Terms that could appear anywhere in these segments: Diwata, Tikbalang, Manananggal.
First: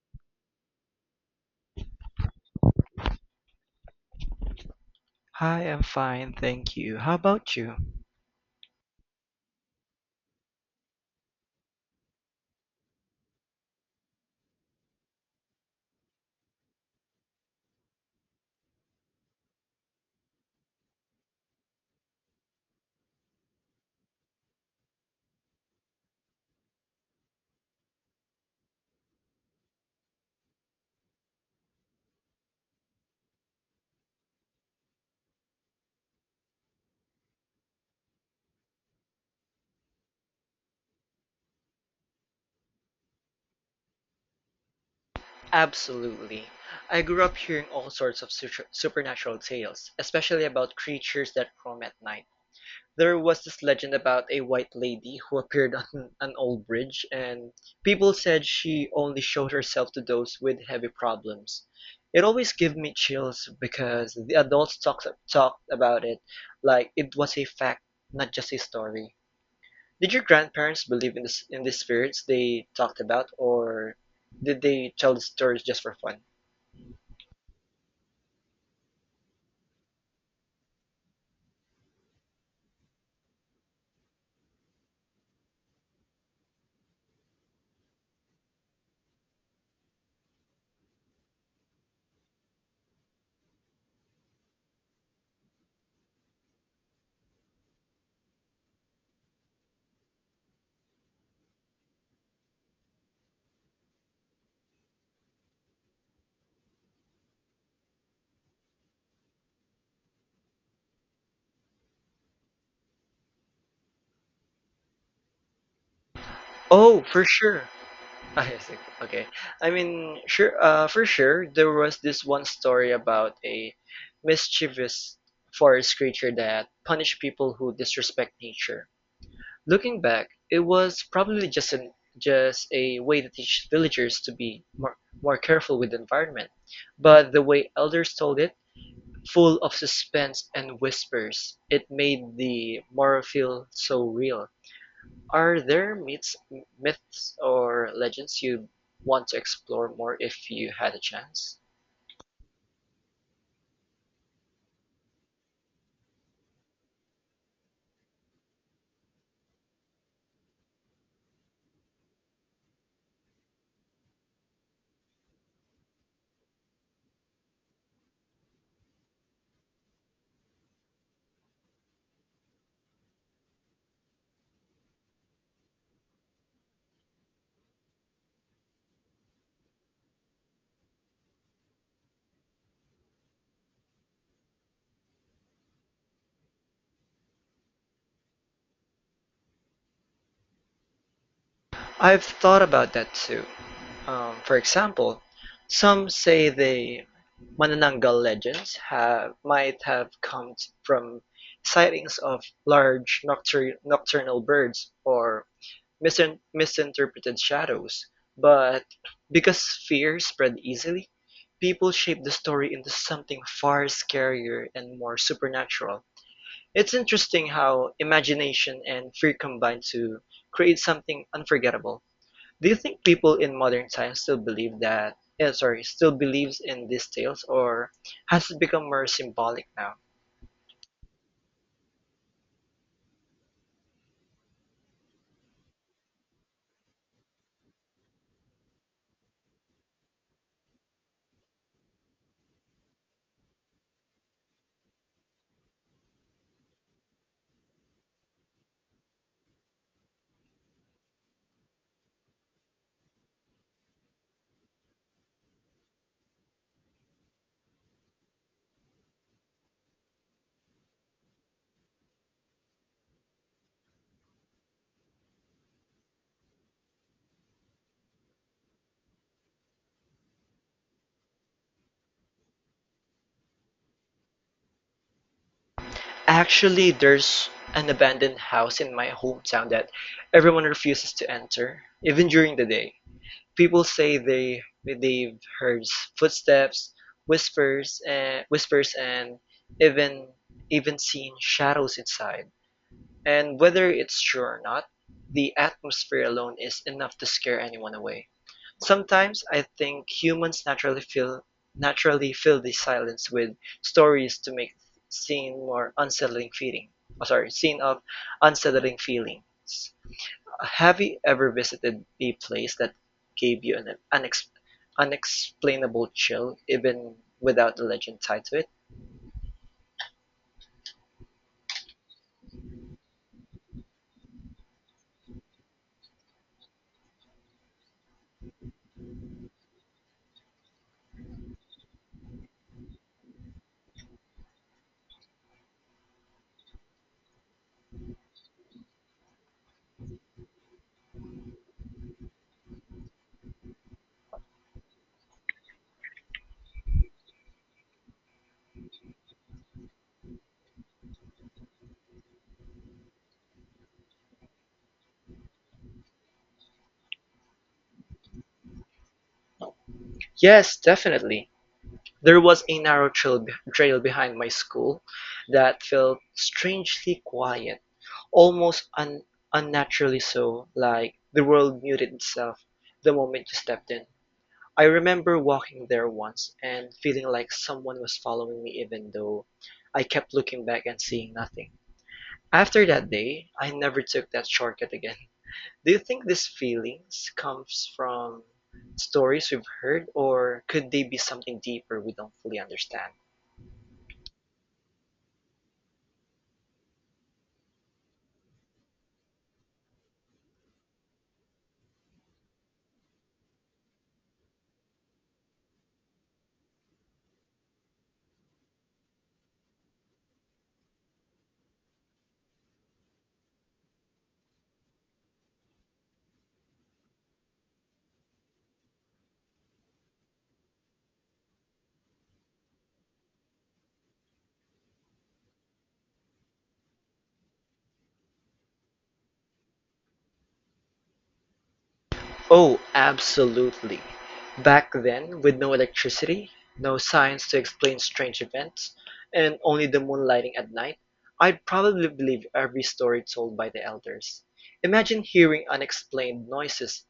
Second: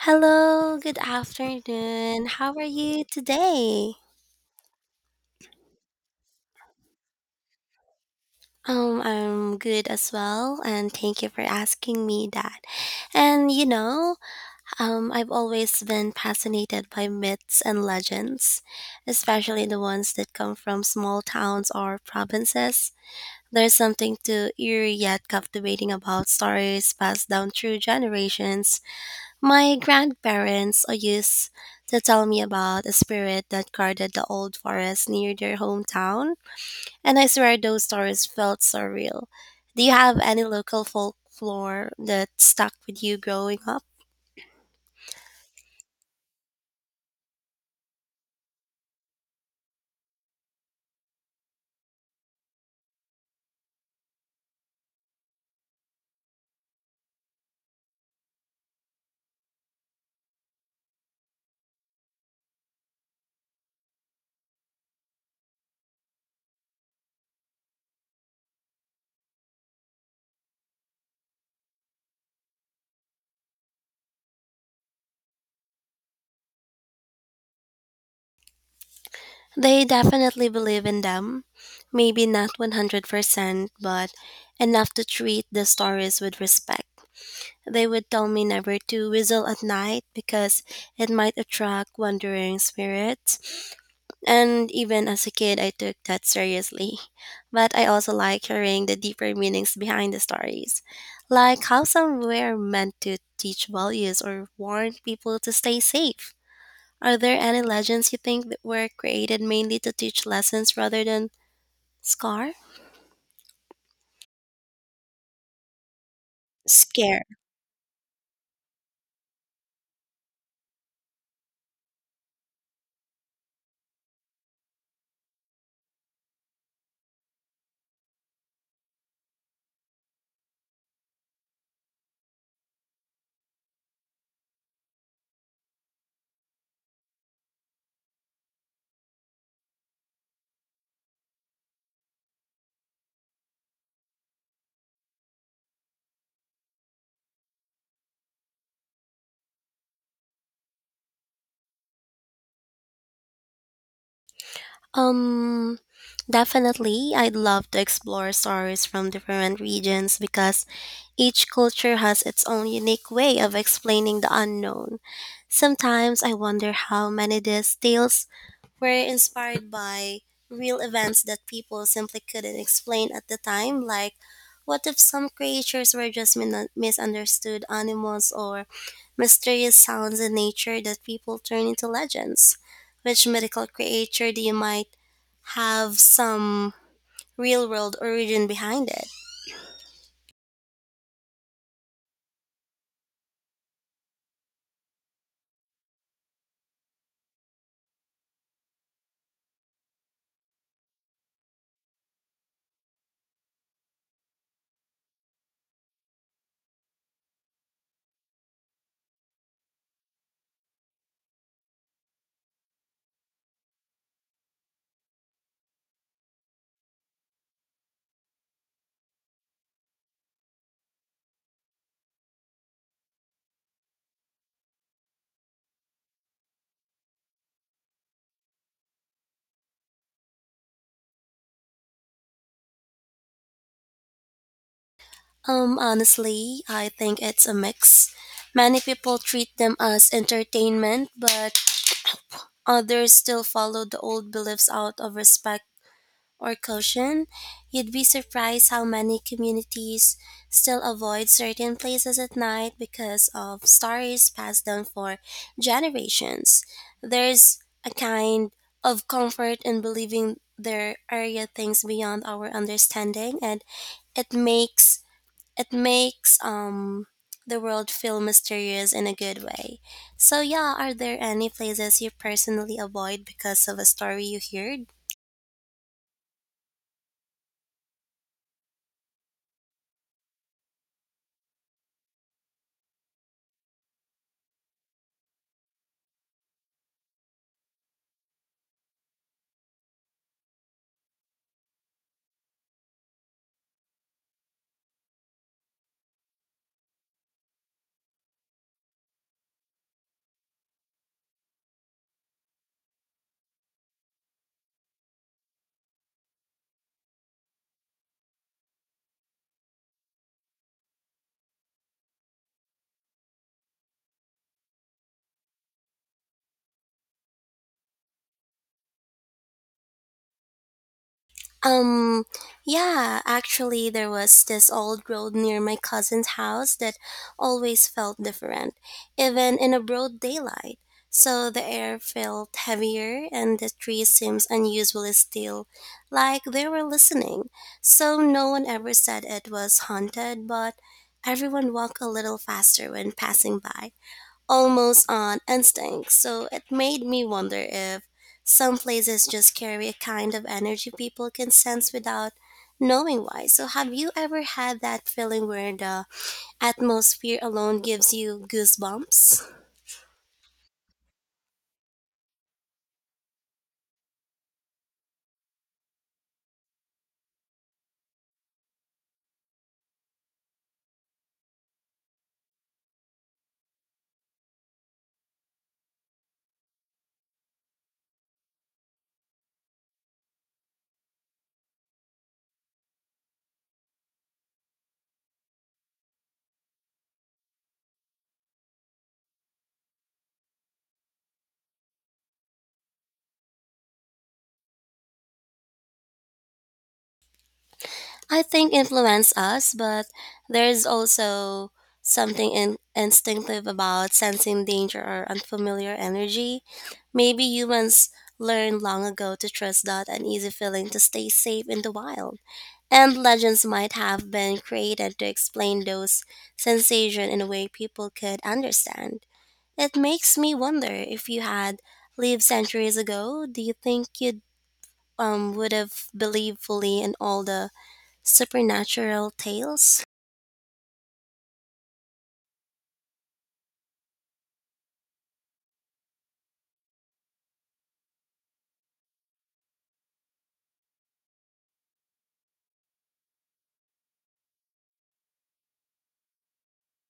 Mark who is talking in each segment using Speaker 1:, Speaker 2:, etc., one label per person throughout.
Speaker 1: Hello, good afternoon. How are you today?
Speaker 2: Hi, I'm fine, thank you. How about you?
Speaker 1: I'm good as well, and thank you for asking me that. And you know, I've always been fascinated by myths and legends, especially the ones that come from small towns or provinces. There's something too eerie yet captivating about stories passed down through generations. My grandparents used to tell me about a spirit that guarded the old forest near their hometown, and I swear those stories felt so real. Do you have any local folklore that stuck with you growing up?
Speaker 2: Absolutely. I grew up hearing all sorts of supernatural tales, especially about creatures that roam at night. There was this legend about a white lady who appeared on an old bridge, and people said she only showed herself to those with heavy problems. It always gave me chills because the adults talked about it like it was a fact, not just a story. Did your grandparents believe in this in the spirits they talked about, or did they tell the stories just for fun?
Speaker 1: They definitely believe in them. Maybe not 100%, but enough to treat the stories with respect. They would tell me never to whistle at night because it might attract wandering spirits. And even as a kid, I took that seriously. But I also like hearing the deeper meanings behind the stories, like how some were meant to teach values or warn people to stay safe. Are there any legends you think that were created mainly to teach lessons rather than scar?
Speaker 2: Oh, for
Speaker 1: Scare.
Speaker 2: sure. I think okay. I mean, sure. For sure, there was this one story about a mischievous forest creature that punished people who disrespect nature. Looking back, it was probably just a way to teach villagers to be more careful with the environment. But the way elders told it, full of suspense and whispers, it made the morrow feel so real. Are there myths or legends you want to explore more if you had a chance?
Speaker 1: Um, Definitely, I'd love to explore stories from different regions because each culture has its own unique way of explaining the unknown. Sometimes I wonder how many these tales were inspired by real events that people simply couldn't explain at the time, like what if some creatures were just misunderstood animals or mysterious sounds in nature that people turn into legends? Which mythical creature do you might have some real world origin behind it?
Speaker 2: I've thought about that too. For example, some say the Manananggal legends have might have come from sightings of large nocturnal birds or misinterpreted shadows, but because fear spread easily, people shaped the story into something far scarier and more supernatural. It's interesting how imagination and fear combine to create something unforgettable. Do you think people in modern times still believe that? Eh, sorry, still believes in these tales, or has it become more symbolic now?
Speaker 1: Honestly, I think it's a mix. Many people treat them as entertainment, but others still follow the old beliefs out of respect or caution. You'd be surprised how many communities still avoid certain places at night because of stories passed down for generations. There's a kind of comfort in believing there are things beyond our understanding, and it makes it makes the world feel mysterious in a good way. So yeah, are there any places you personally avoid because of a story you heard?
Speaker 2: Actually, there's an abandoned house in my hometown that everyone refuses to enter, even during the day. People say they've heard footsteps, whispers, and even even seen shadows inside. And whether it's true or not, the atmosphere alone is enough to scare anyone away. Sometimes I think humans naturally fill the silence with stories to make scene more unsettling feeling. Scene of unsettling feelings. Have you ever visited a place that gave you an unexplainable chill, even without the legend tied to it?
Speaker 1: Um, yeah, actually, there was this old road near my cousin's house that always felt different, even in a broad daylight. So the air felt heavier, and the trees seemed unusually still, like they were listening. So no one ever said it was haunted, but everyone walked a little faster when passing by, almost on instinct. So it made me wonder if some places just carry a kind of energy people can sense without knowing why. So have you ever had that feeling where the atmosphere alone gives you goosebumps?
Speaker 2: Yes, definitely. There was a narrow trail behind my school that felt strangely quiet, almost unnaturally so, like the world muted itself the moment you stepped in. I remember walking there once and feeling like someone was following me even though I kept looking back and seeing nothing. After that day, I never took that shortcut again. Do you think these feelings comes from stories we've heard, or could they be something deeper we don't fully understand?
Speaker 1: I think influence us, but there's also instinctive about sensing danger or unfamiliar energy. Maybe humans learned long ago to trust that uneasy feeling to stay safe in the wild. And legends might have been created to explain those sensations in a way people could understand. It makes me wonder if you had lived centuries ago, do you think you would have believed fully in all the supernatural tales?
Speaker 2: Oh, absolutely. Back then, with no electricity, no science to explain strange events, and only the moonlighting at night, I'd probably believe every story told by the elders. Imagine hearing unexplained noises,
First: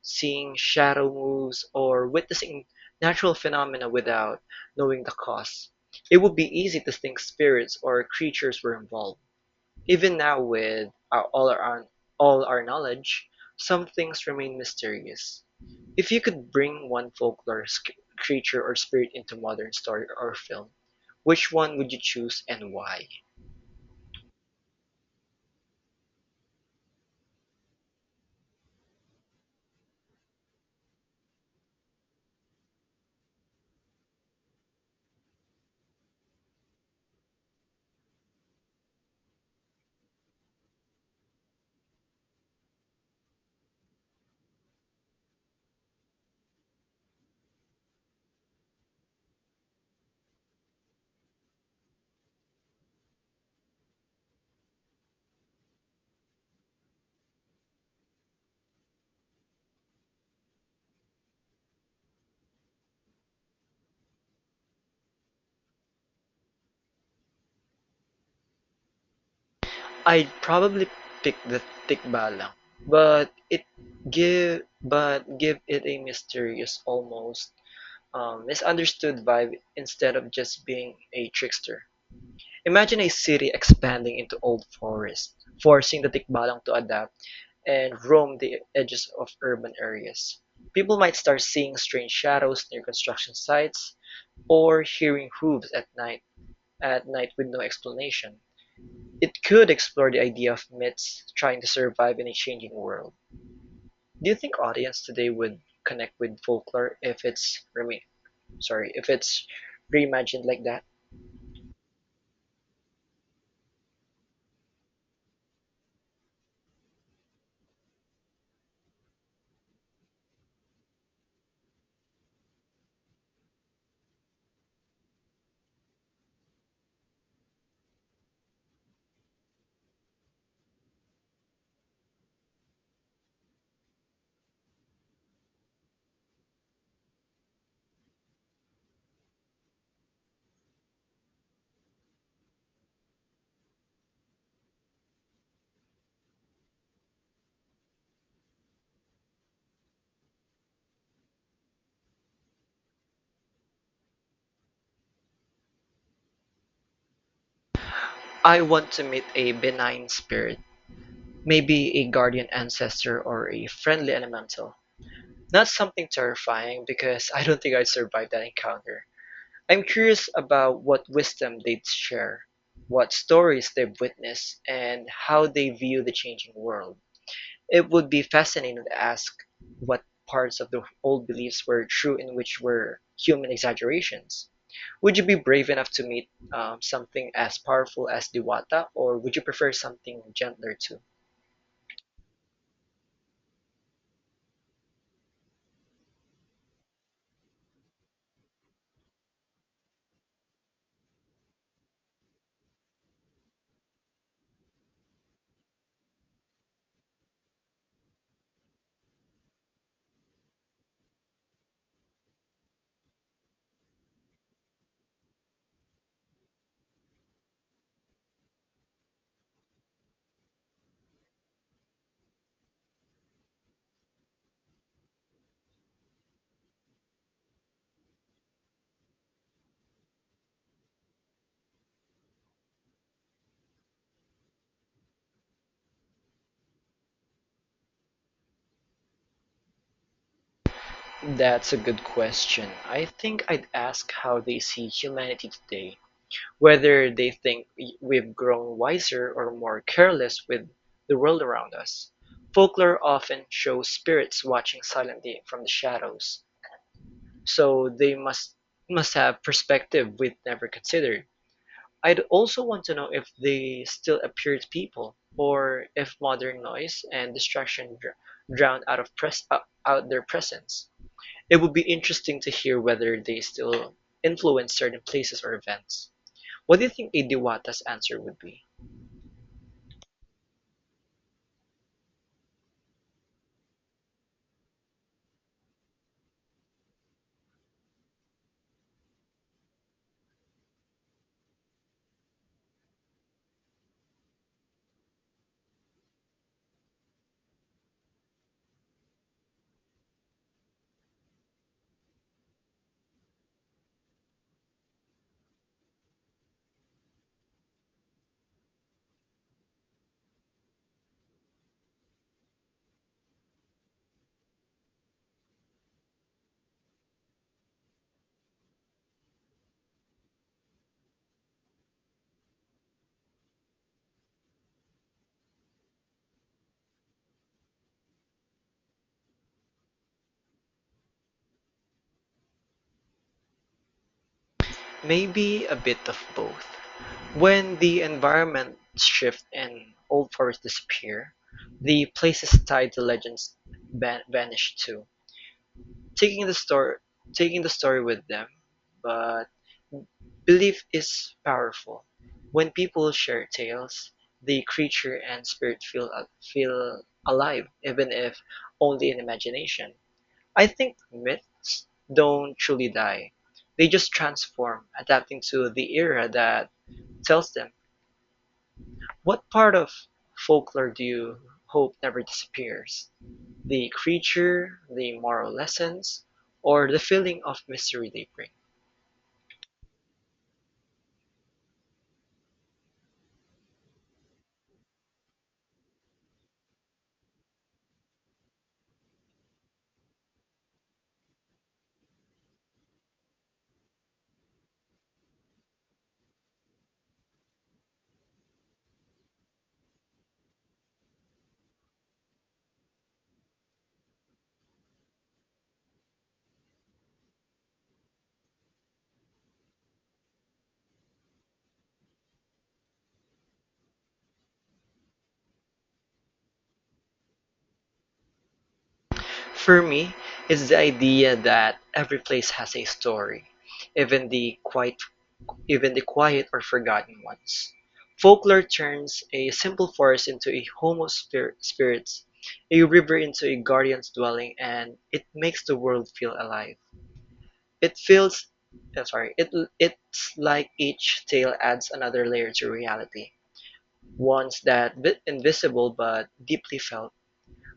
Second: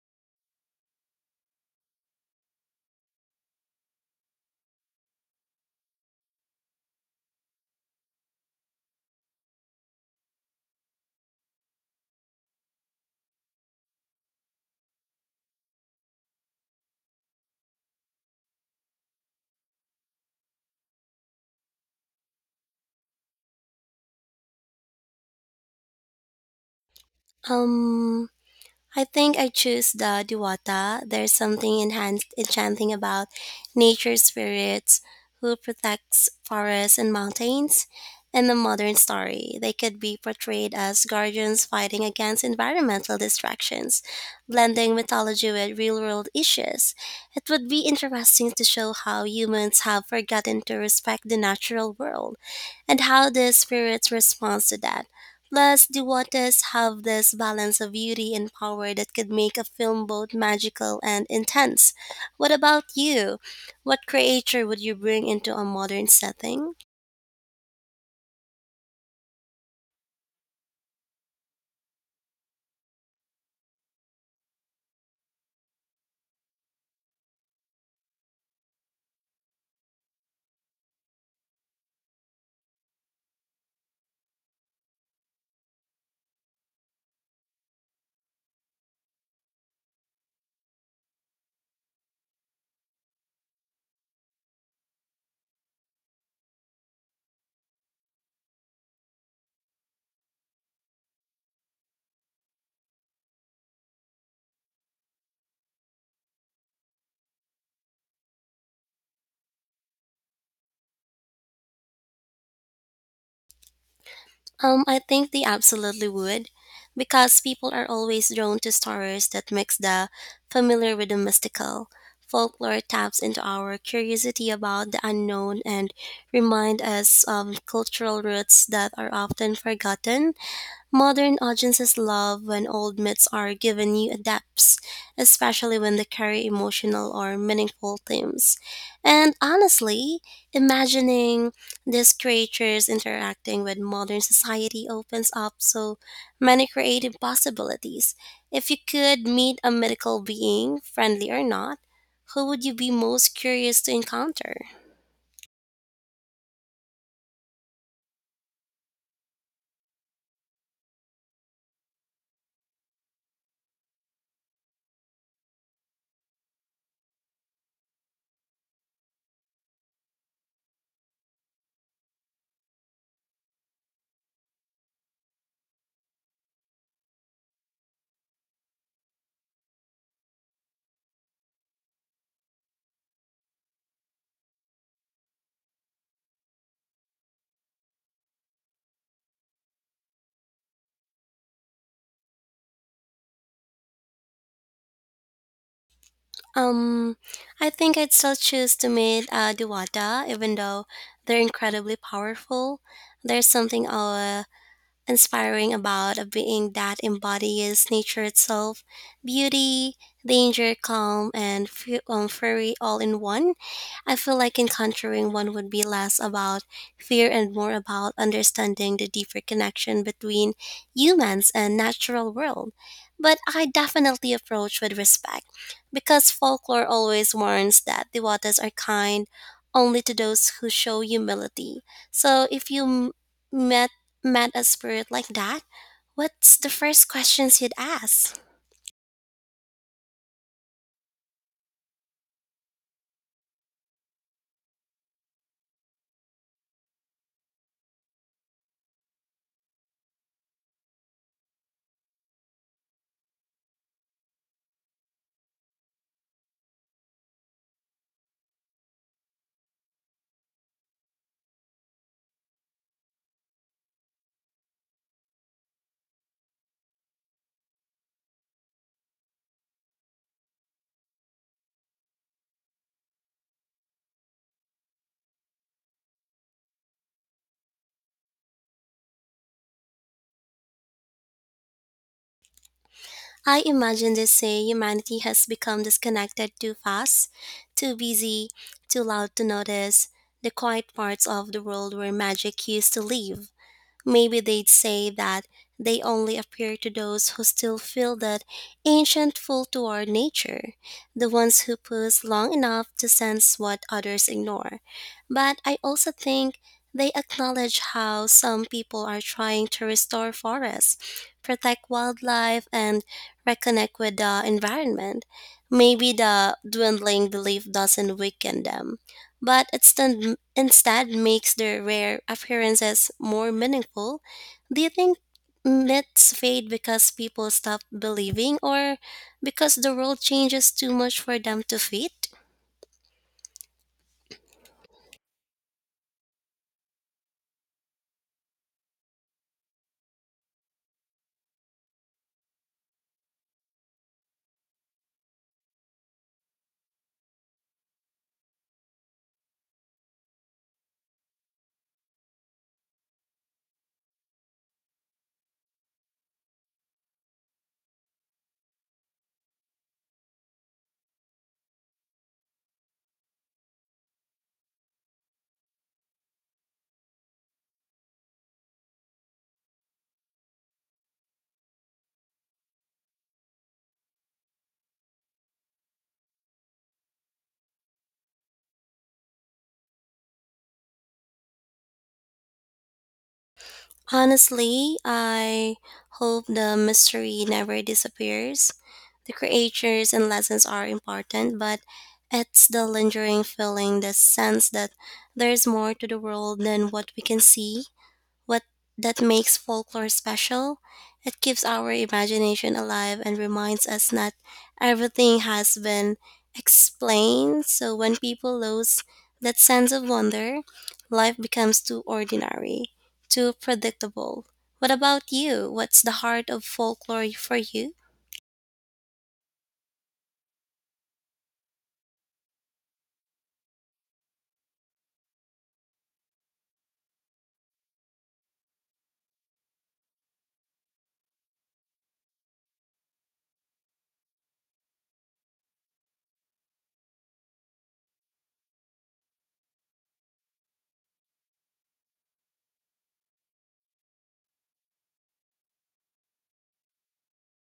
Speaker 2: seeing shadow moves, or witnessing natural phenomena without knowing the cause. It would be easy to think spirits or creatures were involved. Even now, with all our knowledge, some things remain mysterious. If you could bring one folklore creature or spirit into modern story or film, which one would you choose and why?
Speaker 1: Um, I think I choose the Diwata. There's something enchanting about nature spirits who protects forests and mountains. In the modern story, they could be portrayed as guardians fighting against environmental distractions, blending mythology with real-world issues. It would be interesting to show how humans have forgotten to respect the natural world and how the spirits respond to that. Plus, the waters have this balance of beauty and power that could make a film both magical and intense. What about you? What creature would you bring into a modern setting?
Speaker 2: I'd probably pick the Tikbalang, but it give but give it a mysterious, almost misunderstood vibe instead of just being a trickster. Imagine a city expanding into old forests, forcing the Tikbalang to adapt and roam the edges of urban areas. People might start seeing strange shadows near construction sites or hearing hooves at night with no explanation. It could explore the idea of myths trying to survive in a changing world. Do you think audience today would connect with folklore if if it's reimagined like that?
Speaker 1: I think they absolutely would, because people are always drawn to stories that mix the familiar with the mystical. Folklore taps into our curiosity about the unknown and remind us of cultural roots that are often forgotten. Modern audiences love when old myths are given new adapts, especially when they carry emotional or meaningful themes. And honestly, imagining these creatures interacting with modern society opens up so many creative possibilities. If you could meet a mythical being, friendly or not, who would you be most curious to encounter?
Speaker 2: I want to meet a benign spirit, maybe a guardian ancestor or a friendly elemental. Not something terrifying, because I don't think I'd survive that encounter. I'm curious about what wisdom they'd share, what stories they've witnessed, and how they view the changing world. It would be fascinating to ask what parts of the old beliefs were true and which were human exaggerations. Would you be brave enough to meet something as powerful as Diwata, or would you prefer something gentler too?
Speaker 1: Um, I think I'd still choose to meet Duwata, even though they're incredibly powerful. There's something inspiring about a being that embodies nature itself, beauty, danger, calm, and fury all in one. I feel like encountering one would be less about fear and more about understanding the deeper connection between humans and natural world. But I definitely approach with respect because folklore always warns that the waters are kind only to those who show humility. So if you met met a spirit like that, what's the first questions you'd ask?
Speaker 2: That's a good question. I think I'd ask how they see humanity today, whether they think have grown wiser or more careless with the world around us. Folklore often shows spirits watching silently from the shadows, so they must have perspective we'd never considered. I'd also want to know if they still appear to people, or if modern noise and distraction drown out their presence. It would be interesting to hear whether they still influence certain places or events. What do you think a Diwata's answer would be?
Speaker 1: I imagine they say humanity has become disconnected too fast, too busy, too loud to notice the quiet parts of the world where magic used to live. Maybe they'd say that they only appear to those who still feel that ancient pull toward nature, the ones who pause long enough to sense what others ignore. But I also think they acknowledge how some people are trying to restore forests, protect wildlife, and reconnect with the environment. Maybe the dwindling belief doesn't weaken them but instead makes their rare appearances more meaningful. Do you think myths fade because people stop believing or because the world changes too much for them to fit?
Speaker 2: Maybe a bit of both. When the environment shifts and old forests disappear, the places tied to legends vanish too, taking the story taking the story with them. But belief is powerful. When people share tales, the creature and spirit feel alive, even if only in imagination. I think myths don't truly die. They just transform, adapting to the era that tells them. What part of folklore do you hope never disappears? The creature, the moral lessons, or the feeling of mystery they bring?
Speaker 1: Honestly, I hope the mystery never disappears. The creatures and lessons are important, but it's the lingering feeling, the sense that there's more to the world than what we can see. What that makes folklore special? It keeps our imagination alive and reminds us not everything has been explained. So when people lose that sense of wonder, life becomes too ordinary, too predictable. What about you? What's the heart of folklore for you?
Speaker 2: For me, it's the idea that every place has a story, even the quiet even the quiet or forgotten ones. Folklore turns a simple forest into a home of spirits, a river into a guardian's dwelling, and it makes the world feel alive. It feels, I'm sorry, it It's like each tale adds another layer to reality, ones that bit invisible but deeply felt.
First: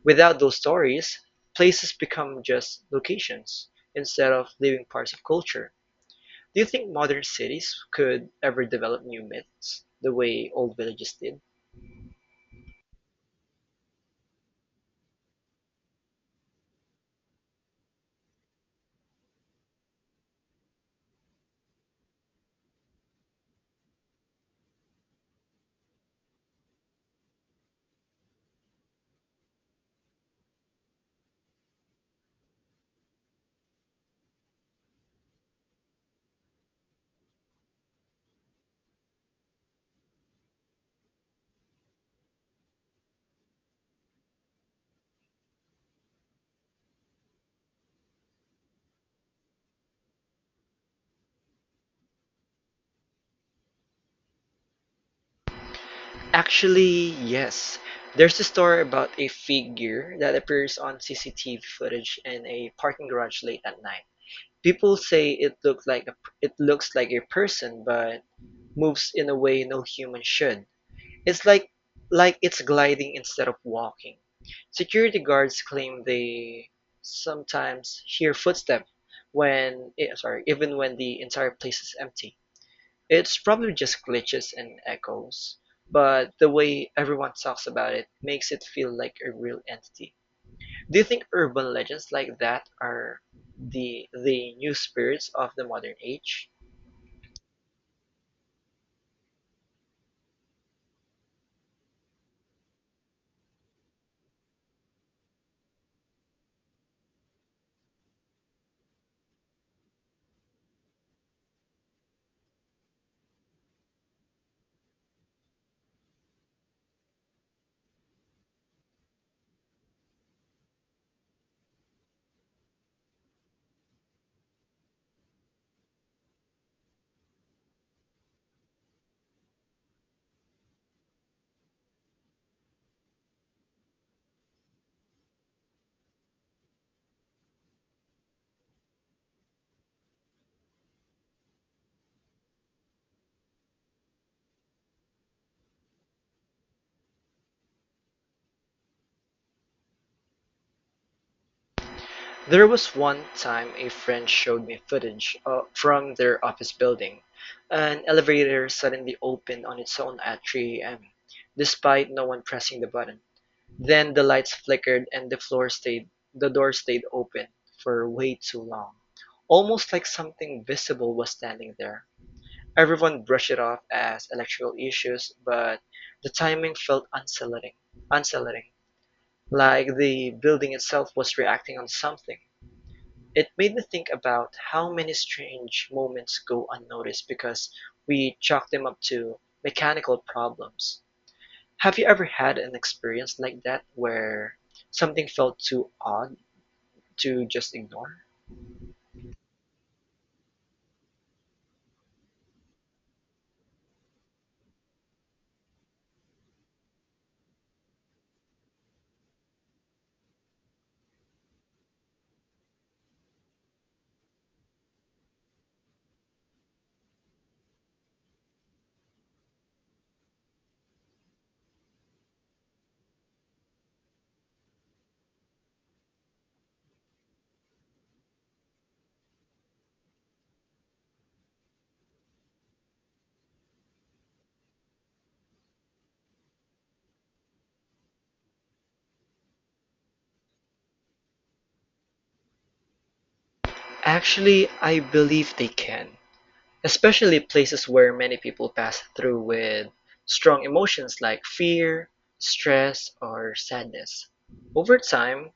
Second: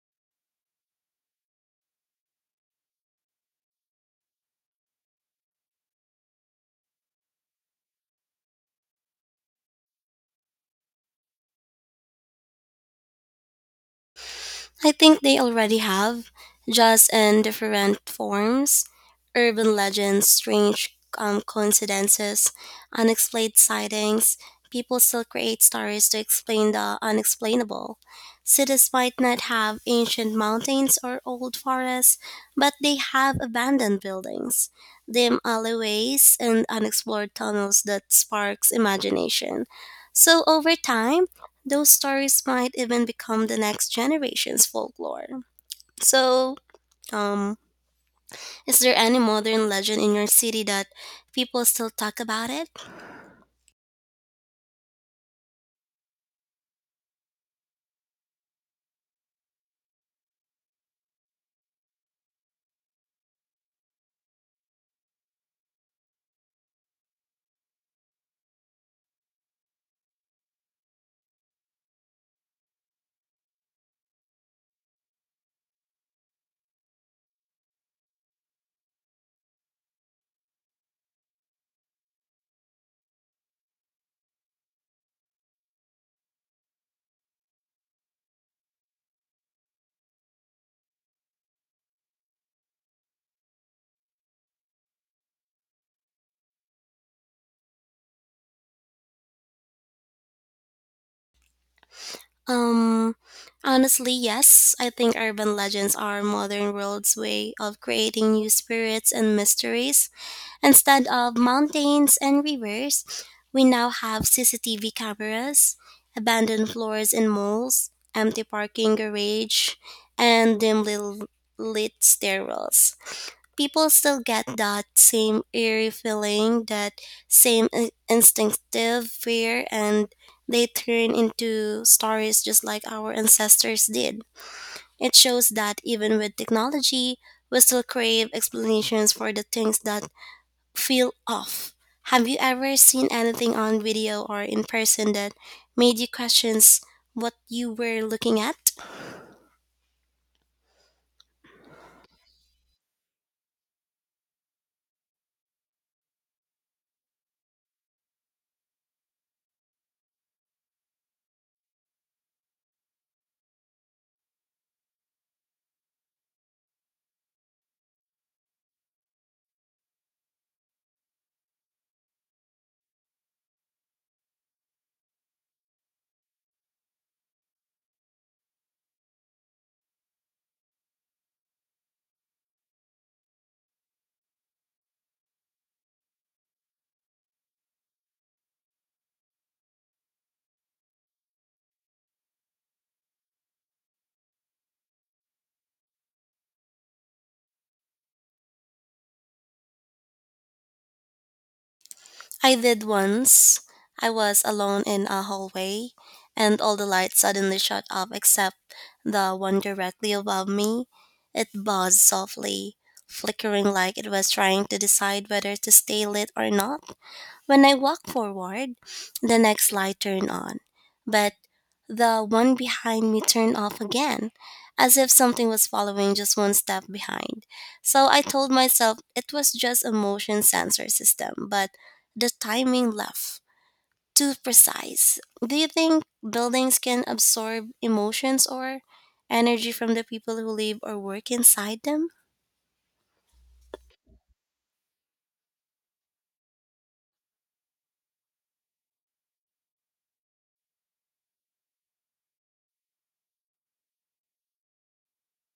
Speaker 2: Without those stories, places become just locations instead of living parts of culture. Do you think modern cities could ever develop new myths the way old villages did?
Speaker 1: I think they already have, just in different forms. Urban legends, strange coincidences, unexplained sightings. People still create stories to explain the unexplainable. Cities might not have ancient mountains or old forests, but they have abandoned buildings, dim alleyways, and unexplored tunnels that sparks imagination. So over time, those stories might even become the next generation's folklore. So, um, is there any modern legend in your city that people still talk about it?
Speaker 2: Actually, yes. There's a story about a figure that appears on CCTV footage in a parking garage late at night. People say it looks like a person but moves in a way no human should. It's like it's gliding instead of walking. Security guards claim they sometimes hear footsteps even when the entire place is empty. It's probably just glitches and echoes, but the way everyone talks about it makes it feel like a real entity. Do you think urban legends like that are the new spirits of the modern age?
Speaker 1: Um, Honestly, yes. I think urban legends are modern world's way of creating new spirits and mysteries. Instead of mountains and rivers, we now have CCTV cameras, abandoned floors in malls, empty parking garage, and lit stairwells. People still get that same eerie feeling, that same instinctive fear, and they turn into stories just like our ancestors did. It shows that even with technology, we still crave explanations for the things that feel off. Have you ever seen anything on video or in person that made you question what you were looking at?
Speaker 2: There was one time a friend showed me footage from their office building. An elevator suddenly opened on its own at 3 a.m., despite no one pressing the button. Then the lights flickered and the door stayed open for way too long, almost like something visible was standing there. Everyone brushed it off as electrical issues, but the timing felt unsettling, like the building itself was reacting on something. It made me think about how many strange moments go unnoticed because we chalk them up to mechanical problems. Have you ever had an experience like that where something felt too odd to just ignore?
Speaker 1: I did once. I was alone in a hallway, and all the lights suddenly shut off except the one directly above me. It buzzed softly, flickering like it was trying to decide whether to stay lit or not. When I walk forward, the next light turned on, but the one behind me turned off again, as if something was following just one step behind. So I told myself it was just a motion sensor system, but the timing left too precise. Do you think buildings can absorb emotions or energy from the people who live or work inside them?
Speaker 2: Actually, I believe they can, especially places where many people pass through with strong emotions like fear, stress, or sadness. Over time,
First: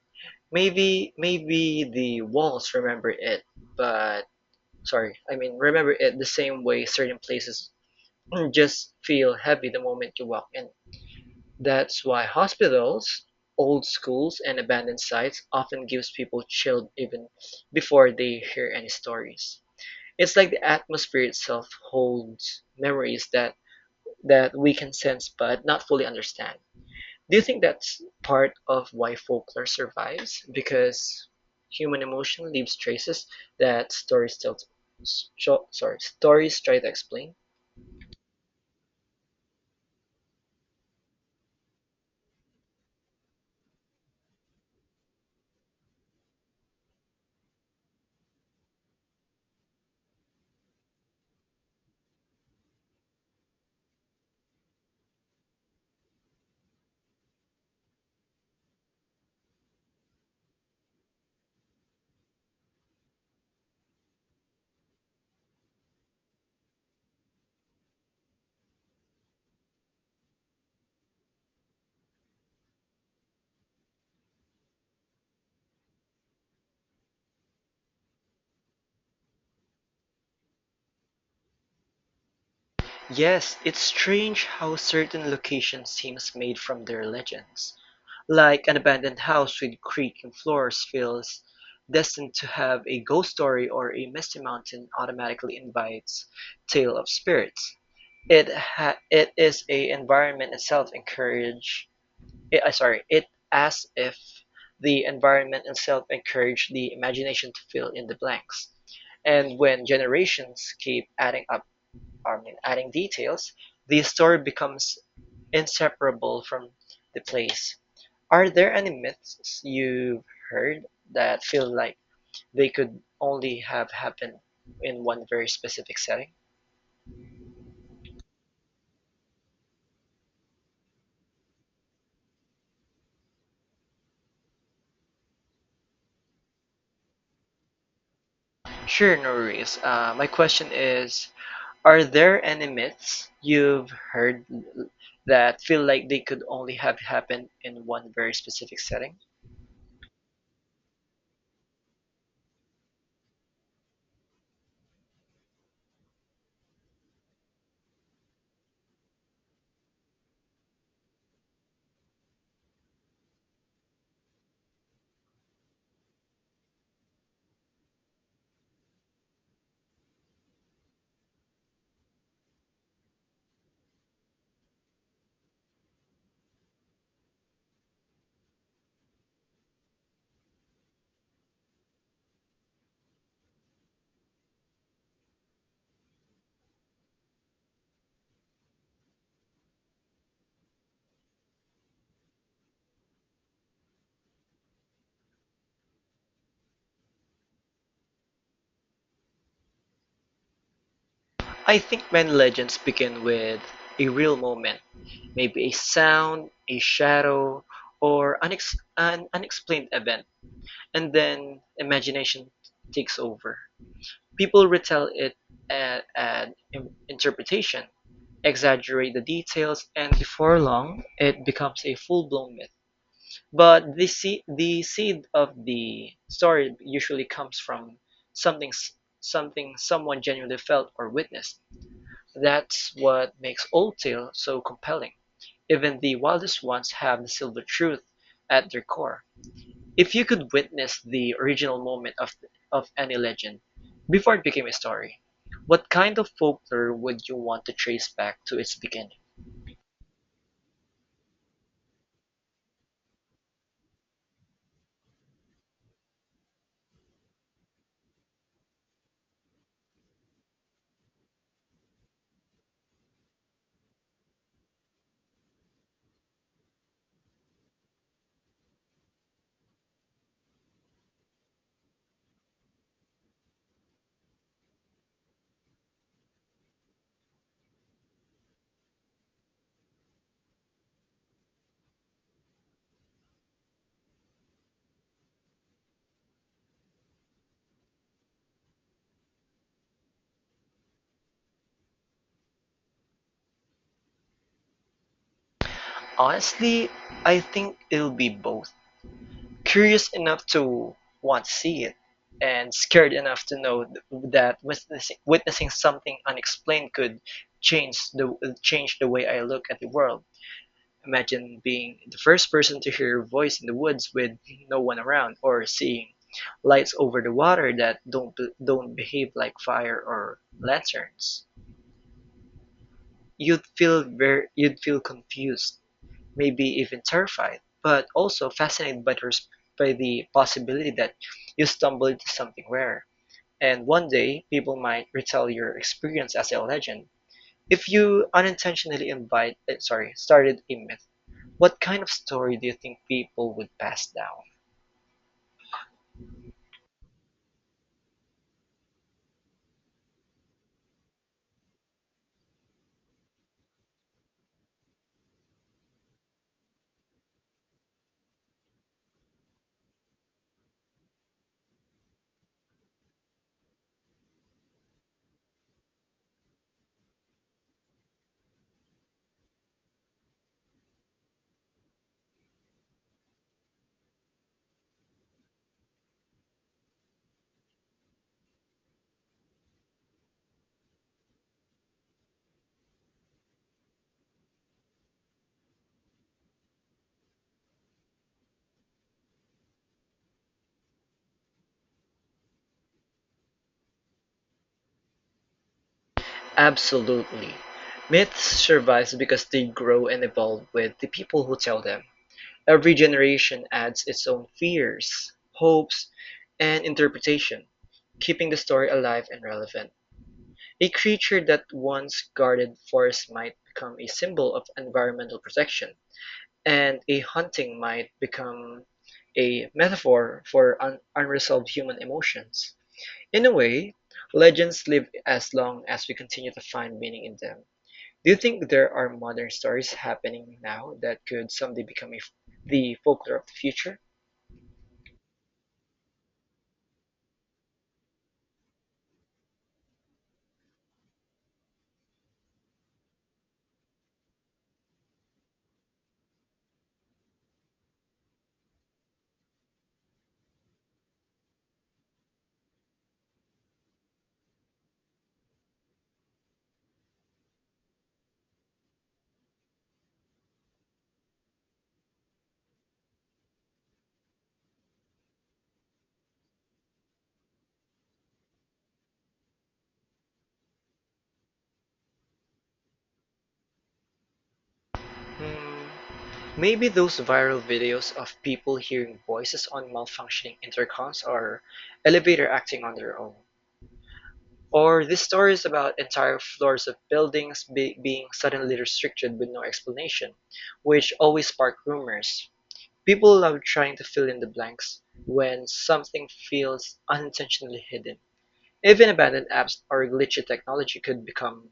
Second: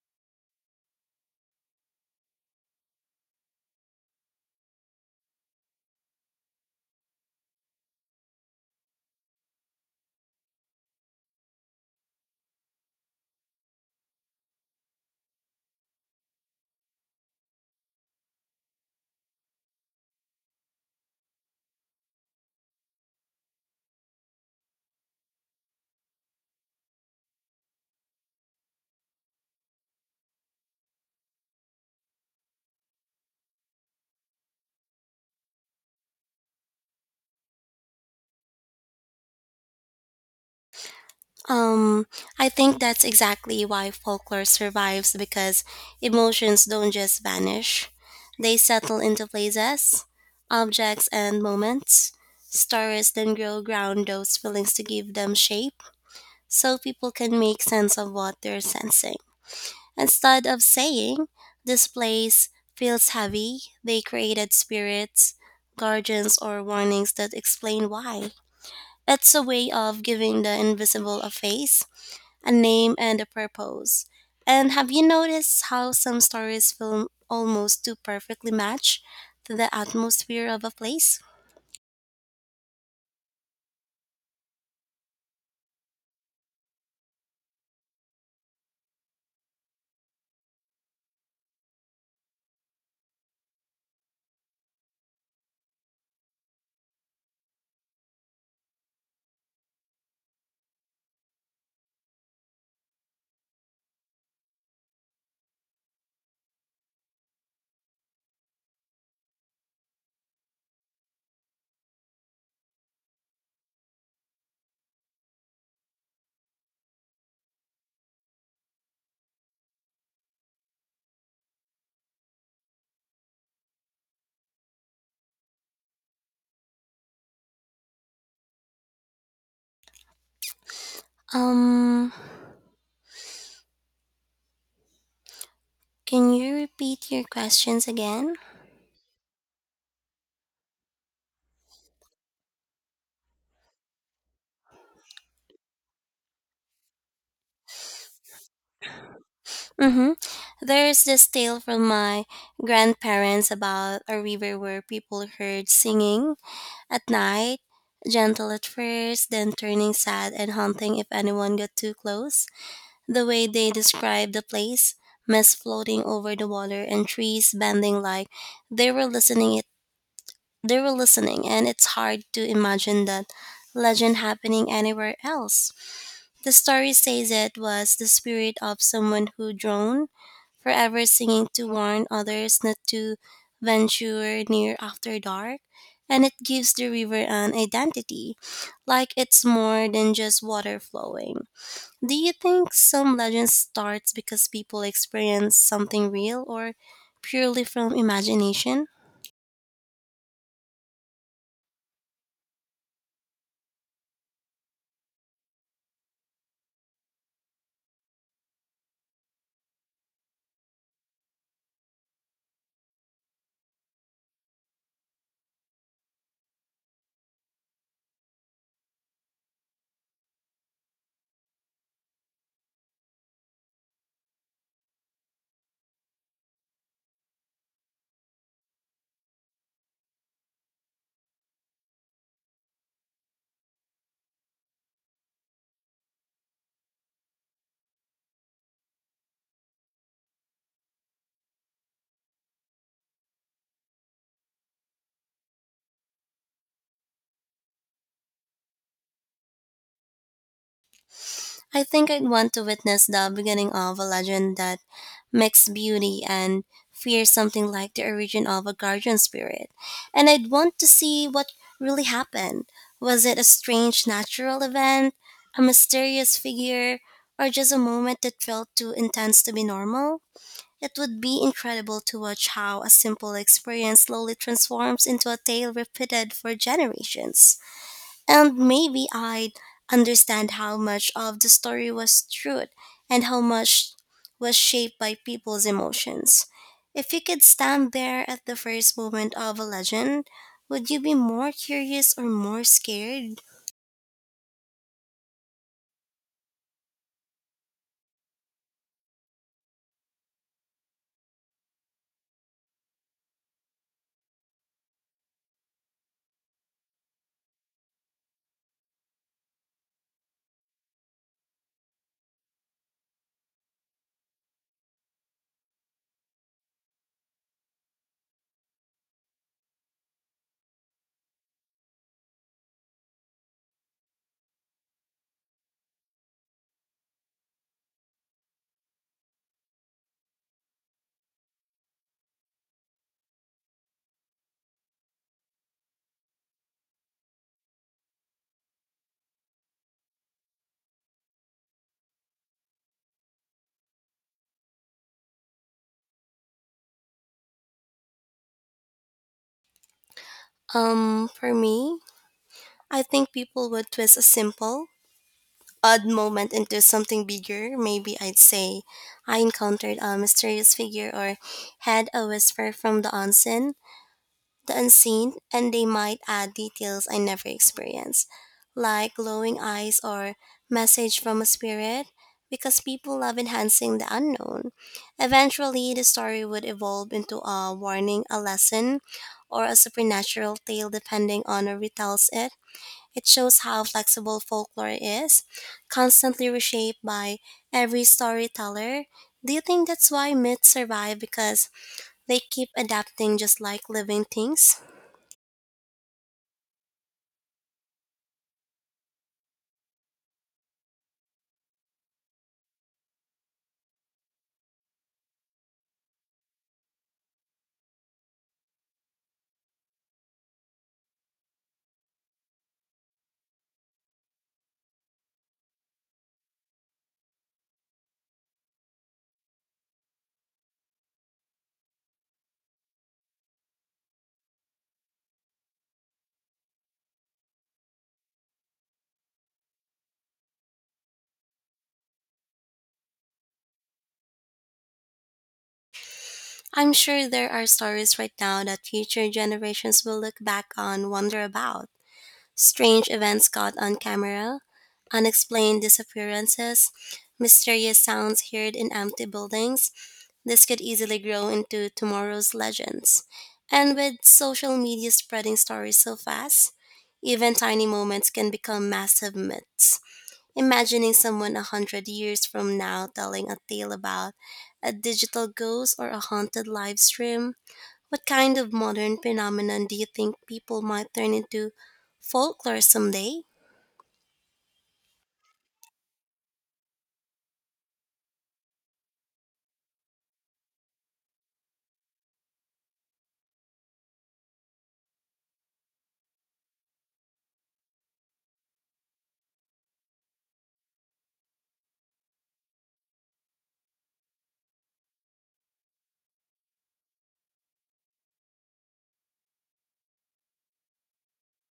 Speaker 2: maybe the walls remember it, but sorry I mean remember it the same way certain places just feel heavy the moment you walk in. That's why hospitals, old schools, and abandoned sites often gives people chilled even before they hear any stories. It's like the atmosphere itself holds memories that we can sense but not fully understand. Do you think that's part of why folklore survives? Because human emotion leaves traces that stories still, s- sho- sorry, stories try to explain.
Speaker 1: Um, I think that's exactly why folklore survives because emotions don't just vanish. They settle into places, objects, and moments. Stories then grow ground those feelings to give them shape so people can make sense of what they're sensing. Instead of saying, this place feels heavy, they created spirits, guardians, or warnings that explain why. It's a way of giving the invisible a face, a name and a purpose. And have you noticed how some stories feel almost too perfectly match to the atmosphere of a place?
Speaker 2: Yes, it's strange how certain locations seems made from their legends. Like an abandoned house with creaking floors feels destined to have a ghost story, or a misty mountain automatically invites tale of spirits. It ha- it is a environment itself encourage It, sorry, it As if the environment itself encouraged the imagination to fill in the blanks. And when generations keep adding up, I mean, adding details, the story becomes inseparable from the place. Are there any myths you've heard that feel like they could only have happened in one very specific setting?
Speaker 1: Um, can you repeat your questions again?
Speaker 2: Sure, no worries. My question is, are there any myths you've heard that feel like they could only have happened in one very specific setting?
Speaker 1: Mm-hmm. There's this tale from my grandparents about a river where people heard singing at night, gentle at first, then turning sad and haunting if anyone got too close. The way they described the place, mist floating over the water and trees bending like they were listening it they were listening, and it's hard to imagine that legend happening anywhere else. The story says it was the spirit of someone who droned, forever singing to warn others not to venture near after dark, and it gives the river an identity, like it's more than just water flowing. Do you think some legends starts because people experience something real or purely from imagination?
Speaker 2: I think many legends begin with a real moment, maybe a sound, a shadow, or an unexplained event, and then imagination takes over. People retell it and add interpretation, exaggerate the details, and before long, it becomes a full blown myth. But the seed of the story usually comes from something, something someone genuinely felt or witnessed. That's what makes old tales so compelling. Even the wildest ones have the silver truth at their core. If you could witness the original moment of any legend before it became a story, what kind of folklore would you want to trace back to its beginning?
Speaker 1: I think I'd want to witness the beginning of a legend that mixed beauty and fear something like the origin of a guardian spirit. And I'd want to see what really happened. Was it a strange natural event, a mysterious figure, or just a moment that felt too intense to be normal? It would be incredible to watch how a simple experience slowly transforms into a tale repeated for generations. And maybe I'd understand how much of the story was truth and how much was shaped by people's emotions. If you could stand there at the first moment of a legend, would you be more curious or more scared?
Speaker 2: Honestly, I think it'll be both. Curious enough to want to see it and scared enough to know that witnessing something unexplained could change the change the way I look at the world. Imagine being the first person to hear a voice in the woods with no one around, or seeing lights over the water that don't behave like fire or lanterns. You'd feel confused, maybe even terrified, but also fascinated by by the possibility that you stumble into something rare. And one day, people might retell your experience as a legend. If you unintentionally invite, eh, sorry, started a myth, what kind of story do you think people would pass down?
Speaker 1: For me, I think people would twist a simple, odd moment into something bigger. Maybe I'd say I encountered a mysterious figure or had a whisper from the unseen, and they might add details I never experienced, like glowing eyes or message from a spirit, because people love enhancing the unknown. Eventually, the story would evolve into a warning, a lesson, or a supernatural tale depending on who retells it. It shows how flexible folklore is, constantly reshaped by every storyteller. Do you think that's why myths survive because they keep adapting just like living things?
Speaker 2: Absolutely. Myths survive because they grow and evolve with the people who tell them. Every generation adds its own fears, hopes, and interpretation, keeping the story alive and relevant. A creature that once guarded forests might become a symbol of environmental protection, and a hunting might become a metaphor for unresolved human emotions. In a way, legends live as long as we continue to find meaning in them. Do you think there are modern stories happening now that could someday become the folklore of the future?
Speaker 1: I'm sure there are stories right now that future generations will look back on, wonder about. Strange events caught on camera, unexplained disappearances, mysterious sounds heard in empty buildings. This could easily grow into tomorrow's legends. And with social media spreading stories so fast, even tiny moments can become massive myths. Imagining someone 100 years from now telling a tale about a digital ghost or a haunted live stream, what kind of modern phenomenon do you think people might turn into folklore someday?
Speaker 2: Hmm, maybe those viral videos of people hearing voices on malfunctioning intercoms or elevator acting on their own. Or these stories about entire floors of buildings being suddenly restricted with no explanation, which always spark rumors. People love trying to fill in the blanks when something feels unintentionally hidden. Even abandoned apps or glitchy technology could become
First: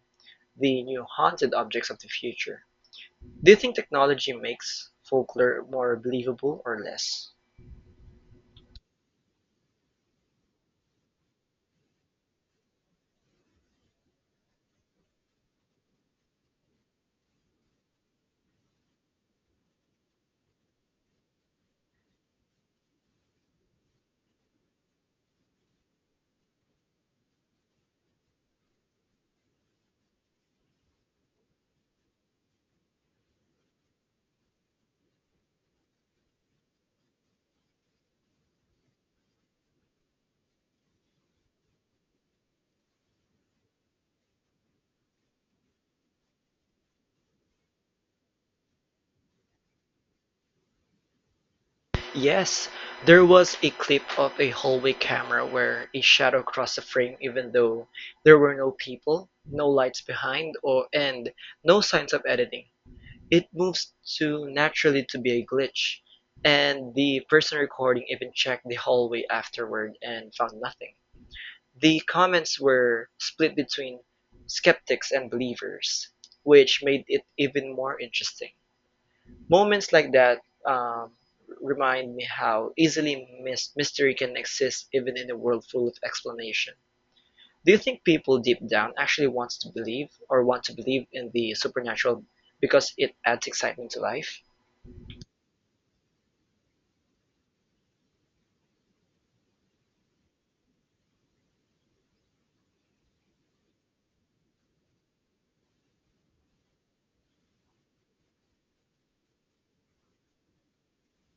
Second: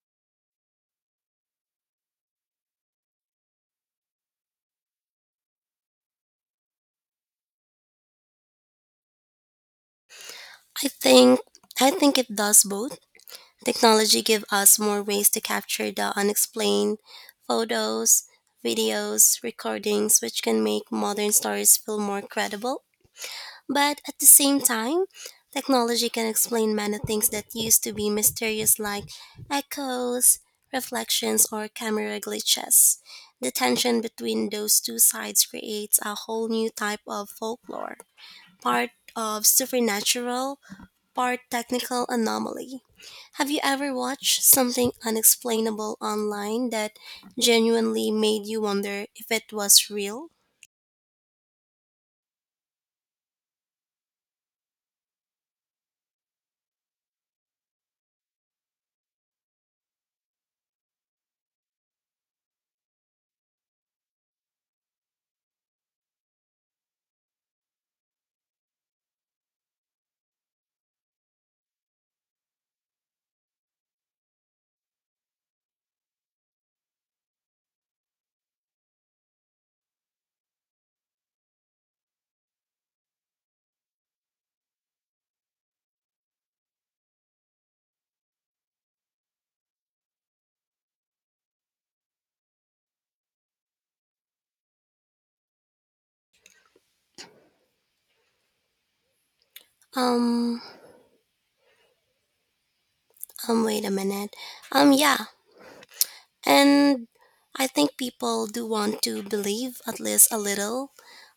Speaker 2: the new haunted objects of the future. Do you think technology makes folklore more believable or less?
Speaker 1: I think I think it does both. Technology give us more ways to capture the unexplained, photos, videos, recordings which can make modern stories feel more credible. But at the same time, technology can explain many things that used to be mysterious, like echoes, reflections, or camera glitches. The tension between those two sides creates a whole new type of folklore, part of supernatural, part technical anomaly. Have you ever watched something unexplainable online that genuinely made you wonder if it was real?
Speaker 2: Yes, there was a clip of a hallway camera where a shadow crossed the frame even though there were no people, no lights behind, or and no signs of editing. It moves too naturally to be a glitch, and the person recording even checked the hallway afterward and found nothing. The comments were split between skeptics and believers, which made it even more interesting. Moments like that um, remind me how easily mystery can exist even in a world full of explanation. Do you think people deep down actually want to believe in the supernatural because it adds excitement to life?
Speaker 1: Um, Wait a minute. Yeah, and I think people do want to believe at least a little.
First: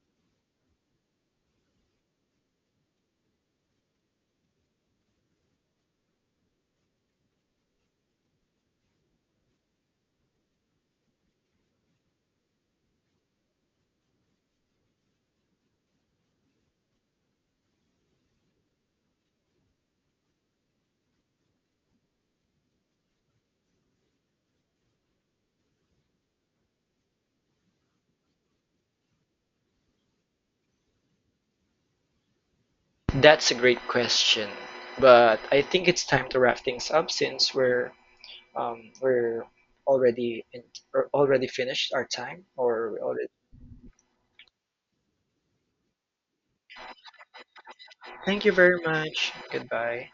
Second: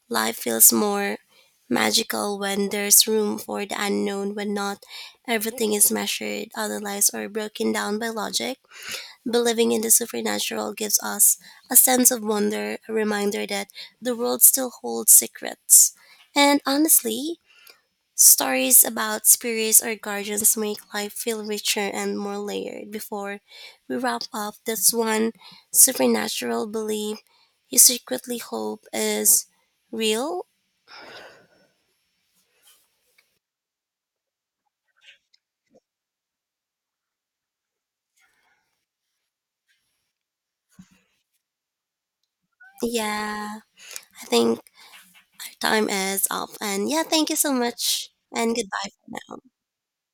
Speaker 1: Life feels more magical when there's room for the unknown, when not everything is measured, analyzed, or broken down by logic. Believing in the supernatural gives us a sense of wonder, a reminder that the world still holds secrets. And honestly, stories about spirits or guardians make life feel richer and more layered. Before we wrap up, that's one supernatural belief you secretly hope is real.
Speaker 2: That's a great question, but I think it's time to wrap things up since we're already in, or already finished our time, or we already.
Speaker 1: Yeah, I think our time is up. And yeah, thank you so much
Speaker 2: Thank you
Speaker 1: and
Speaker 2: very much.
Speaker 1: goodbye.
Speaker 2: Goodbye.